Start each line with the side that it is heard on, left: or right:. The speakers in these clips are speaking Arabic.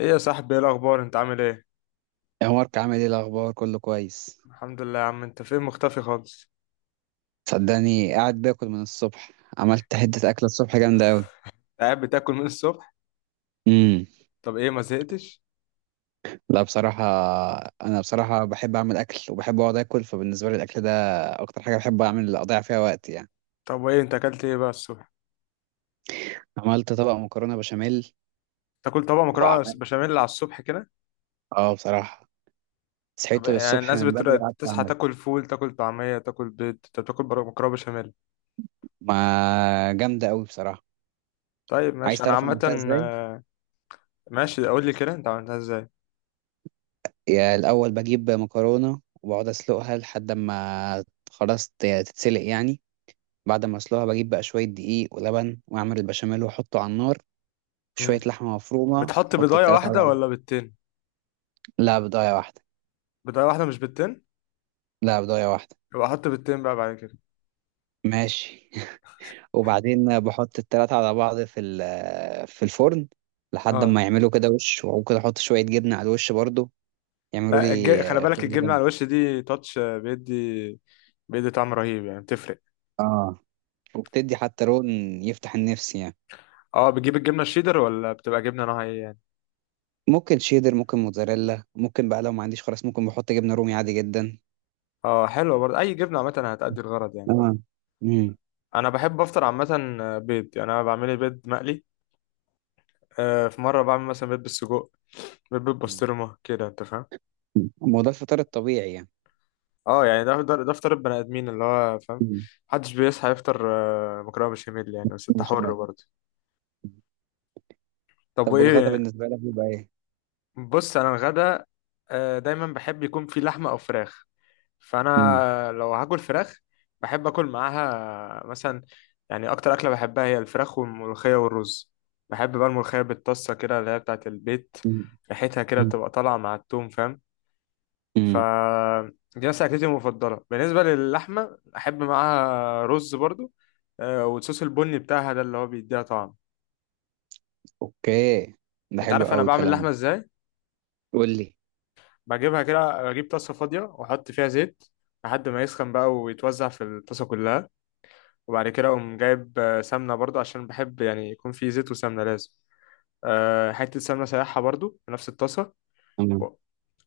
left: ايه يا صاحبي، ايه الاخبار؟ انت عامل ايه؟
right: يا مارك، عامل ايه؟ الاخبار كله كويس.
left: الحمد لله يا عم. انت فين مختفي خالص؟
right: صدقني، قاعد باكل من الصبح. عملت حته اكله الصبح جامده قوي.
left: قاعد بتاكل من الصبح؟
right: امم.
left: طب ايه، ما زهقتش؟
right: لا، بصراحه. انا بصراحه بحب اعمل اكل وبحب اقعد اكل، فبالنسبه لي الاكل ده اكتر حاجه بحب اعمل اضيع فيها وقت يعني.
left: طب وايه، انت اكلت ايه بقى الصبح؟
right: عملت طبق مكرونه بشاميل.
left: تاكل طبق مكرونه
right: وعملت،
left: بشاميل على الصبح كده؟
right: اه بصراحه
left: طب
right: صحيت
left: يعني
right: الصبح
left: الناس
right: من بدري، قعدت
left: بتصحى
right: اعمل.
left: تاكل فول، تاكل طعميه، تاكل بيض، انت بتاكل مكرونه بشاميل؟
right: ما جامده قوي بصراحه.
left: طيب
right: عايز
left: ماشي، انا
right: تعرف
left: عامه.
right: عملتها ازاي؟
left: آه، ماشي، قول لي كده انت عملتها ازاي.
right: يا، الاول بجيب مكرونه وبقعد اسلقها لحد ما خلاص تتسلق يعني. بعد ما اسلقها بجيب بقى شويه دقيق ولبن واعمل البشاميل واحطه على النار. شويه
left: امم.
right: لحمه مفرومه،
left: بتحط
right: احط
left: بيضايه
right: التلاتة على
left: واحده
right: بعض.
left: ولا بيضتين؟
right: لا، بضايه واحده.
left: بيضايه واحده مش بيضتين؟
right: لا، بضايه واحده.
left: يبقى احط بيضتين بقى بعد كده.
right: ماشي. وبعدين بحط التلاتة على بعض في الفرن، لحد
left: اه،
right: ما يعملوا كده وش. وممكن احط شويه جبنه على الوش برضو، يعملوا
left: لا،
right: لي
left: خلي بالك
right: شغل
left: الجبنة على
right: جامد.
left: الوش دي تاتش بيدي. بيدي طعم رهيب، يعني بتفرق.
right: اه، وبتدي حتى لون يفتح النفس يعني.
left: اه، بتجيب الجبنة الشيدر ولا بتبقى جبنة نوعها ايه يعني؟
right: ممكن شيدر، ممكن موتزاريلا، ممكن بقى لو ما عنديش خلاص ممكن بحط جبنه رومي عادي جدا.
left: اه، حلوة برضه، اي جبنة عامة هتأدي الغرض يعني.
right: اه. امم.
left: انا بحب افطر عامة بيض، يعني انا بعمل لي بيض مقلي. في مرة بعمل مثلا بيض بالسجق. بيض بالبسطرمة كده، انت فاهم؟
right: مم. ما هو ده الفطار الطبيعي يعني.
left: اه، يعني ده فطار البني ادمين، اللي هو فاهم.
right: مم.
left: محدش بيصحى يفطر مكرونة بشاميل يعني، بس انت حر
right: بشاميل.
left: برضه.
right: مم.
left: طب
right: طب والغدا
left: وايه؟
right: بالنسبة لك بيبقى ايه؟
left: بص، انا الغدا دايما بحب يكون في لحمة او فراخ.
right: مم.
left: فانا لو هاكل فراخ، بحب اكل معاها مثلا. يعني اكتر اكله بحبها هي الفراخ والملوخيه والرز. بحب بقى الملوخيه بالطاسه كده، اللي هي بتاعه البيت.
right: مم.
left: ريحتها كده
right: مم.
left: بتبقى طالعه مع التوم، فاهم؟ ف
right: مم.
left: دي مثلا اكلتي المفضله. بالنسبه للحمه، احب معاها رز برضو والصوص البني بتاعها ده اللي هو بيديها طعم.
right: اوكي، ده
left: انت
right: حلو
left: عارف انا
right: قوي
left: بعمل
right: الكلام
left: اللحمه
right: ده.
left: ازاي؟
right: قول لي.
left: بجيبها كده، بجيب طاسه فاضيه واحط فيها زيت، لحد ما يسخن بقى ويتوزع في الطاسه كلها. وبعد كده اقوم جايب سمنه برضو، عشان بحب يعني يكون في زيت وسمنه لازم. حته سمنه سايحه برضو في نفس الطاسه.
right: تمام.
left: و-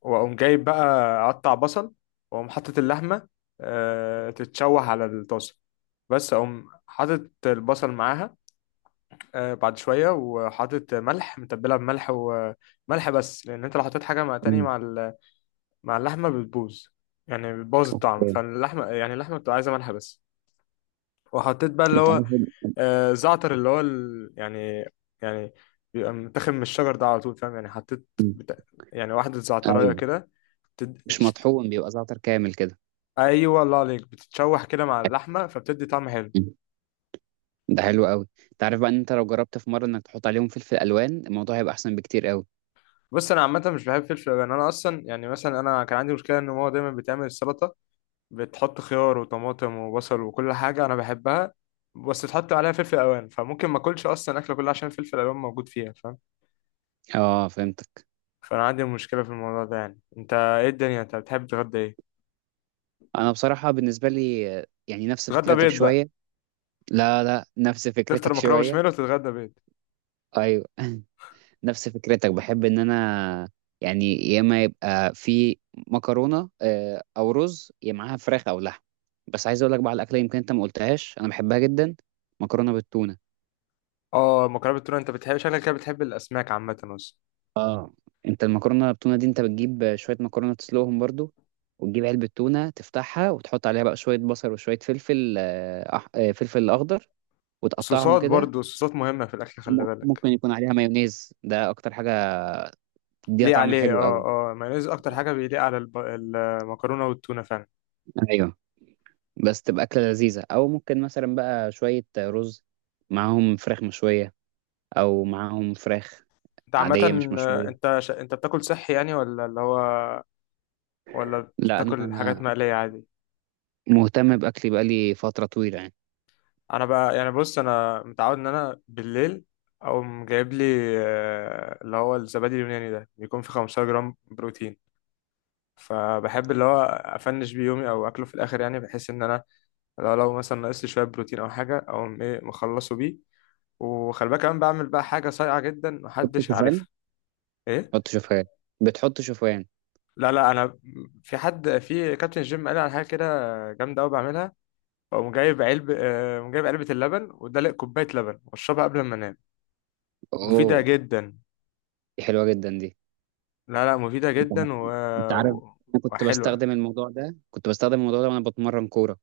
left: واقوم جايب بقى، اقطع بصل، واقوم حاطط اللحمه تتشوح على الطاسه. بس اقوم حاطط البصل معاها بعد شويه، وحاطط ملح، متبلها بملح وملح بس، لان انت لو حطيت حاجه مع تاني
right: مم.
left: مع مع اللحمه بتبوظ. يعني بتبوظ الطعم،
right: اوكي.
left: فاللحمه يعني اللحمه بتبقى عايزه ملح بس. وحطيت بقى اللي
right: انت
left: هو
right: عارف
left: زعتر، اللي هو يعني، يعني بيبقى متاخد من الشجر ده على طول، فاهم؟ يعني حطيت
right: مم.
left: بتا... يعني واحدة زعتراية
right: ايوه.
left: كده. تد...
right: مش
left: تشت...
right: مطحون، بيبقى زعتر كامل كده.
left: أيوة، الله عليك، بتتشوح كده مع اللحمة فبتدي طعم حلو.
right: مم. ده حلو قوي. انت عارف بقى ان انت لو جربت في مرة انك تحط عليهم فلفل الوان، الموضوع هيبقى احسن بكتير قوي.
left: بص، أنا عامة مش بحب فلفل ألوان، أنا أصلا يعني مثلا أنا كان عندي مشكلة إن ماما دايما بتعمل السلطة، بتحط خيار وطماطم وبصل وكل حاجة أنا بحبها، بس تحط عليها فلفل ألوان، فممكن ما أكلش أصلا أكلة كلها عشان فلفل ألوان موجود فيها، فاهم؟
right: اه، فهمتك.
left: فأنا عندي مشكلة في الموضوع ده، يعني أنت إيه الدنيا، أنت بتحب تتغدى إيه؟
right: انا بصراحة بالنسبة لي، يعني نفس
left: تتغدى
right: فكرتك
left: بيض بقى؟
right: شوية. لا، لا، نفس
left: تفطر
right: فكرتك
left: مكرونه
right: شوية.
left: بشاميل وتتغدى بيض؟
right: ايوه. نفس فكرتك. بحب ان انا يعني، يا اما يبقى في مكرونه، او رز، يا معاها فراخ او لحم. بس عايز اقول لك بقى على الاكله، يمكن انت ما قلتهاش انا بحبها جدا. مكرونه بالتونه.
left: اه، مكرونه بالتونه، انت بتحب، شكلك كده بتحب الاسماك عامه اصلا.
right: انت المكرونه بالتونه دي، انت بتجيب شويه مكرونه تسلقهم برضو، وتجيب علبه تونه تفتحها وتحط عليها بقى شويه بصل وشويه فلفل آه، أح... آه، فلفل اخضر، وتقطعهم
left: والصوصات
right: كده.
left: برضو، الصوصات مهمه في الاكل، خلي بالك.
right: ممكن يكون عليها مايونيز، ده اكتر حاجه تديها
left: تليق
right: طعم
left: عليه،
right: حلو قوي.
left: اه، اه، مايونيز اكتر حاجه بيليق على المكرونه والتونه فعلا.
right: ايوه. بس تبقى أكلة لذيذة، أو ممكن مثلا بقى شوية رز معاهم فراخ مشوية، أو معاهم فراخ
left: انت عامه،
right: عادية مش مشوية.
left: انت بتاكل صحي يعني، ولا اللي هو، ولا
right: لا،
left: بتاكل حاجات
right: أنا
left: مقليه عادي؟
right: مهتم بأكلي بقالي فترة طويلة يعني.
left: انا بقى يعني بص، انا متعود ان انا بالليل اقوم جايب لي اللي هو الزبادي اليوناني ده بيكون فيه 15 جرام بروتين. فبحب اللي هو افنش بيه يومي او اكله في الاخر، يعني بحيث ان انا لو مثلا ناقص لي شويه بروتين او حاجه او ايه، مخلصه بيه. وخلي بالك كمان بعمل بقى حاجه صايعه جدا،
right: حط
left: محدش عارفها.
right: شوفان
left: ايه؟
right: حط شوفان. بتحط شوفان؟
left: لا، لا، انا في حد في كابتن الجيم قال لي على حاجه كده، جامده قوي، بعملها. اقوم جايب علب آه، قوم جايب علبه اللبن، ودلق كوبايه لبن واشربها قبل ما انام. مفيده
right: أوه.
left: جدا.
right: دي حلوة جدا دي.
left: لا، لا، مفيده
right: أنت
left: جدا
right: أنت عارف. أنا كنت
left: وحلوه.
right: بستخدم الموضوع ده كنت بستخدم الموضوع ده وأنا بتمرن كورة.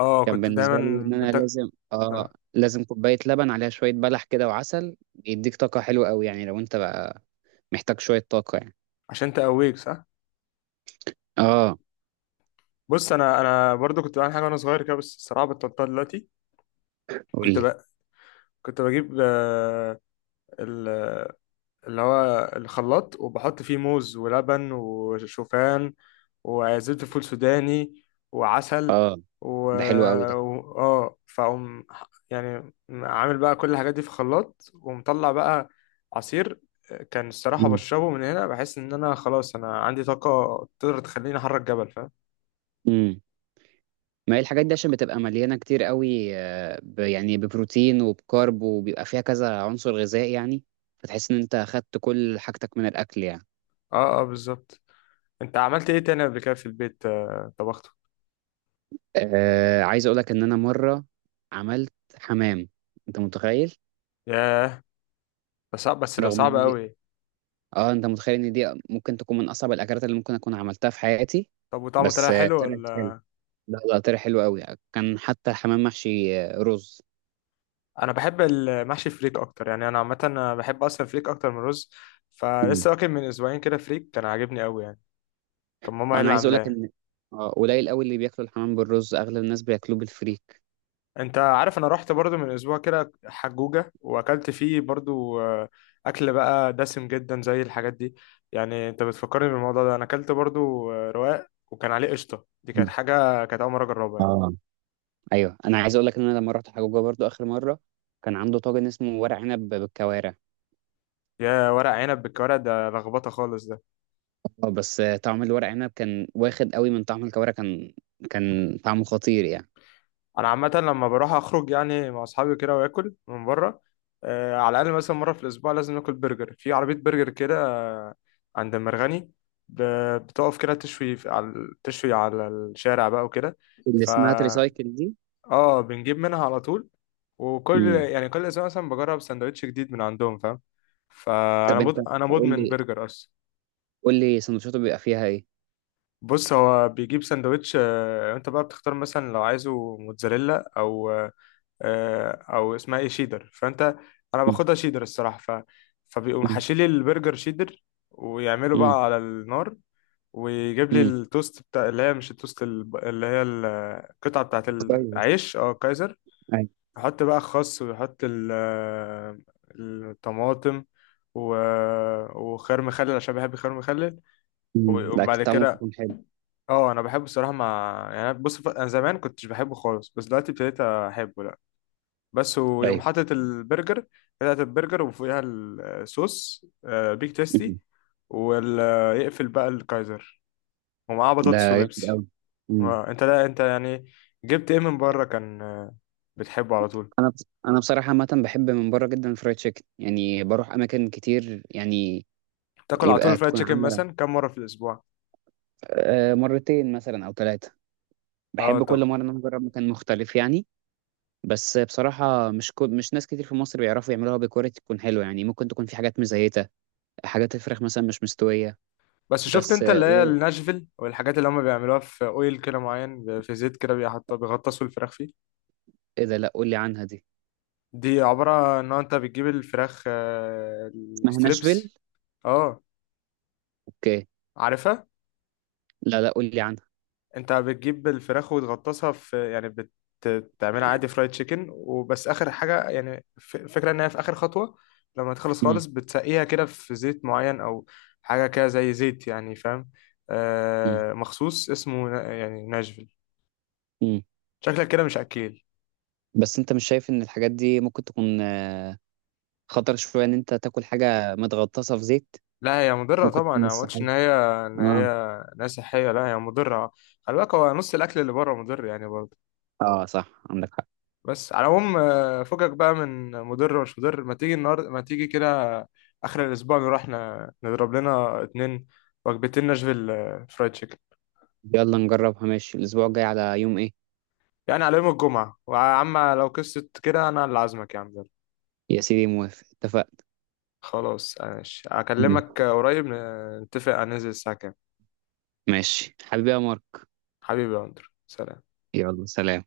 left: اه،
right: كان
left: كنت
right: بالنسبة لي
left: دايما
right: إن أنا لازم آه
left: آه،
right: لازم كوباية لبن عليها شوية بلح كده وعسل. يديك طاقة حلوة أوي، يعني لو أنت بقى محتاج شوية طاقة يعني.
left: عشان تقويك صح.
right: آه،
left: بص، انا برضو كنت بعمل حاجه وانا صغير كده، بس الصراحه بطلتها دلوقتي.
right: قُل
left: كنت
right: لي.
left: بقى، كنت بجيب ال- اللي هو الخلاط، وبحط فيه موز ولبن وشوفان، وزبده فول سوداني، وعسل
right: آه،
left: و
right: ده حلو أوي ده.
left: اه، يعني عامل بقى كل الحاجات دي في خلاط، ومطلع بقى عصير. كان الصراحه
right: إمم،
left: بشربه من هنا، بحس ان انا خلاص انا عندي طاقه تقدر تخليني احرك جبل، فاهم؟
right: إمم. ما هي الحاجات دي عشان بتبقى مليانة كتير أوي، ب يعني ببروتين وبكارب، وبيبقى فيها كذا عنصر غذائي يعني، فتحس إن أنت أخدت كل حاجتك من الأكل يعني.
left: اه، اه، بالظبط. انت عملت ايه تاني قبل كده في البيت طبخته؟
right: عايز أقول لك إن أنا مرّة عملت حمام، أنت متخيّل؟
left: ياه، ده صعب، بس ده
right: رغم
left: صعب
right: إن دي
left: قوي.
right: آه، أنت متخيّل إن دي ممكن تكون من أصعب الأكلات اللي ممكن أكون عملتها في حياتي.
left: طب وطعمه طلع
right: بس
left: حلو
right: طلعت حلوة.
left: ولا؟
right: لا، لا، طلع حلو أوي، كان حتى حمام محشي رُز.
left: انا بحب المحشي فريك اكتر، يعني انا عامه انا بحب اصلا فريك اكتر من رز.
right: إمم.
left: فلسه واكل من اسبوعين كده فريك، كان عاجبني قوي يعني. كان ماما هي
right: انا
left: اللي
right: عايز اقول لك
left: عاملاه.
right: ان قليل قوي اللي بياكلوا الحمام بالرز، اغلب الناس بياكلوه بالفريك.
left: انت عارف انا رحت برضو من اسبوع كده حجوجة، واكلت فيه برضو اكل بقى دسم جدا زي الحاجات دي. يعني انت بتفكرني بالموضوع ده، انا اكلت برضو رواق وكان عليه قشطة. دي كانت
right: مم.
left: حاجة كانت أول مرة أجربها يعني.
right: اه، ايوه، انا عايز اقول لك ان انا لما رحت حجوجه برضو اخر مره كان عنده طاجن اسمه ورق عنب بالكوارع.
left: يا ورق عنب بالكوارع، ده لخبطه خالص ده.
right: اه، بس طعم الورق عنب كان واخد قوي من طعم الكوارع. كان طعمه خطير يعني.
left: انا عامه لما بروح اخرج يعني مع اصحابي كده، واكل من بره على الاقل مثلا مره في الاسبوع لازم ناكل برجر في عربيه برجر كده، آه، عند المرغني، بتقف كده تشوي على، تشوي على الشارع بقى وكده.
right: اللي اسمها
left: فا
right: تريسايكل دي.
left: اه، بنجيب منها على طول، وكل
right: امم.
left: يعني كل اسبوع مثلا بجرب سندوتش جديد من عندهم، فاهم؟
right: طب انت،
left: انا
right: قول
left: مدمن
right: لي
left: برجر اصلا.
right: قول لي سندوتشاته بيبقى فيها ايه؟
left: بص، هو بيجيب سندوتش انت بقى بتختار، مثلا لو عايزه موتزاريلا او او اسمها ايه، شيدر. فانت، انا باخدها شيدر الصراحه فبيقوم
right: امم.
left: حاشيلي البرجر شيدر، ويعمله
right: امم.
left: بقى على النار، ويجيب لي
right: امم.
left: التوست بتاع، اللي هي مش التوست اللي هي القطعه بتاعت
right: كويس.
left: العيش، اه، كايزر.
right: ايوه.
left: يحط بقى خس، ويحط الطماطم و... وخيار مخلل، عشان بحب خيار مخلل.
right: امم. لا، كان
left: وبعد
right: طعمه
left: كده،
right: بيكون حلو.
left: اه، انا بحبه الصراحه مع، يعني بص انا زمان كنتش بحبه خالص، بس دلوقتي ابتديت احبه، لا، بس ويوم
right: ايوه.
left: حاطط البرجر، بتاعت البرجر وفوقها الصوص بيك
right: امم.
left: تيستي. ويقفل بقى الكايزر، ومعاه
right: ده
left: بطاطس وبيبسي.
right: جامد قوي.
left: انت، لا انت يعني، جبت ايه من بره؟ كان بتحبه على طول؟
right: انا انا بصراحه عامه بحب من بره جدا الفرايد تشيكن، يعني بروح اماكن كتير يعني.
left: تاكل على طول
right: يبقى
left: الفرايد
right: تكون
left: تشيكن
right: عامله
left: مثلا كم مره في الاسبوع؟
right: مرتين مثلا او ثلاثه.
left: اه،
right: بحب كل
left: طب،
right: مره ان انا اجرب مكان مختلف يعني. بس بصراحه مش ناس كتير في مصر بيعرفوا يعملوها بكواليتي تكون حلوه يعني. ممكن تكون في حاجات مزيته، حاجات الفراخ مثلا مش مستويه.
left: بس شفت
right: بس
left: انت اللي هي
right: قول.
left: الناشفيل والحاجات اللي هم بيعملوها في اويل كده معين، في زيت كده بيحطوا بيغطسوا الفراخ فيه.
right: ايه ده؟ لا، قول لي عنها دي.
left: دي عبارة ان انت بتجيب الفراخ
right: اسمها
left: الستريبس.
right: ناشفيل.
left: اه،
right: اوكي.
left: عارفها.
right: لا، لا، قول لي عنها.
left: انت بتجيب الفراخ وتغطسها في، يعني بتعملها عادي فرايد تشيكن وبس، اخر حاجة يعني فكرة ان هي في اخر خطوة، لما تخلص
right: مم.
left: خالص بتسقيها كده في زيت معين، او حاجة كده زي زيت يعني، فاهم؟
right: مم.
left: مخصوص، اسمه يعني ناشفيل.
right: مم.
left: شكلك كده مش اكيل.
right: بس انت مش شايف ان الحاجات دي ممكن تكون خطر شوية إن أنت تاكل حاجة متغطسة في زيت؟
left: لا، هي مضرة
right: ممكن
left: طبعا،
right: تكون مش
left: انا ما قلتش
right: صحية.
left: ان هي ان
right: آه.
left: هي إن هي صحية، لا هي مضرة. خلي بالك، هو نص الاكل اللي بره مضر يعني برضه.
right: آه، صح، عندك حق.
left: بس على العموم فكك بقى من مضر ومش مضر، ما تيجي النهارده، ما تيجي كده، اخر الاسبوع نروح نضرب لنا 2 وجبتين ناشفيل فرايد تشيكن.
right: يلا نجربها. ماشي، الأسبوع الجاي على يوم إيه؟
left: يعني على يوم الجمعة، ويا عم لو قصة كده انا اللي عازمك يا عم، يلا.
right: يا سيدي، موافق، اتفقنا.
left: خلاص ماشي،
right: ماشي.
left: اكلمك قريب نتفق هننزل الساعة كام.
right: ماشي حبيبي يا مارك.
left: حبيبي يا اندرو، سلام.
right: يلا، سلام.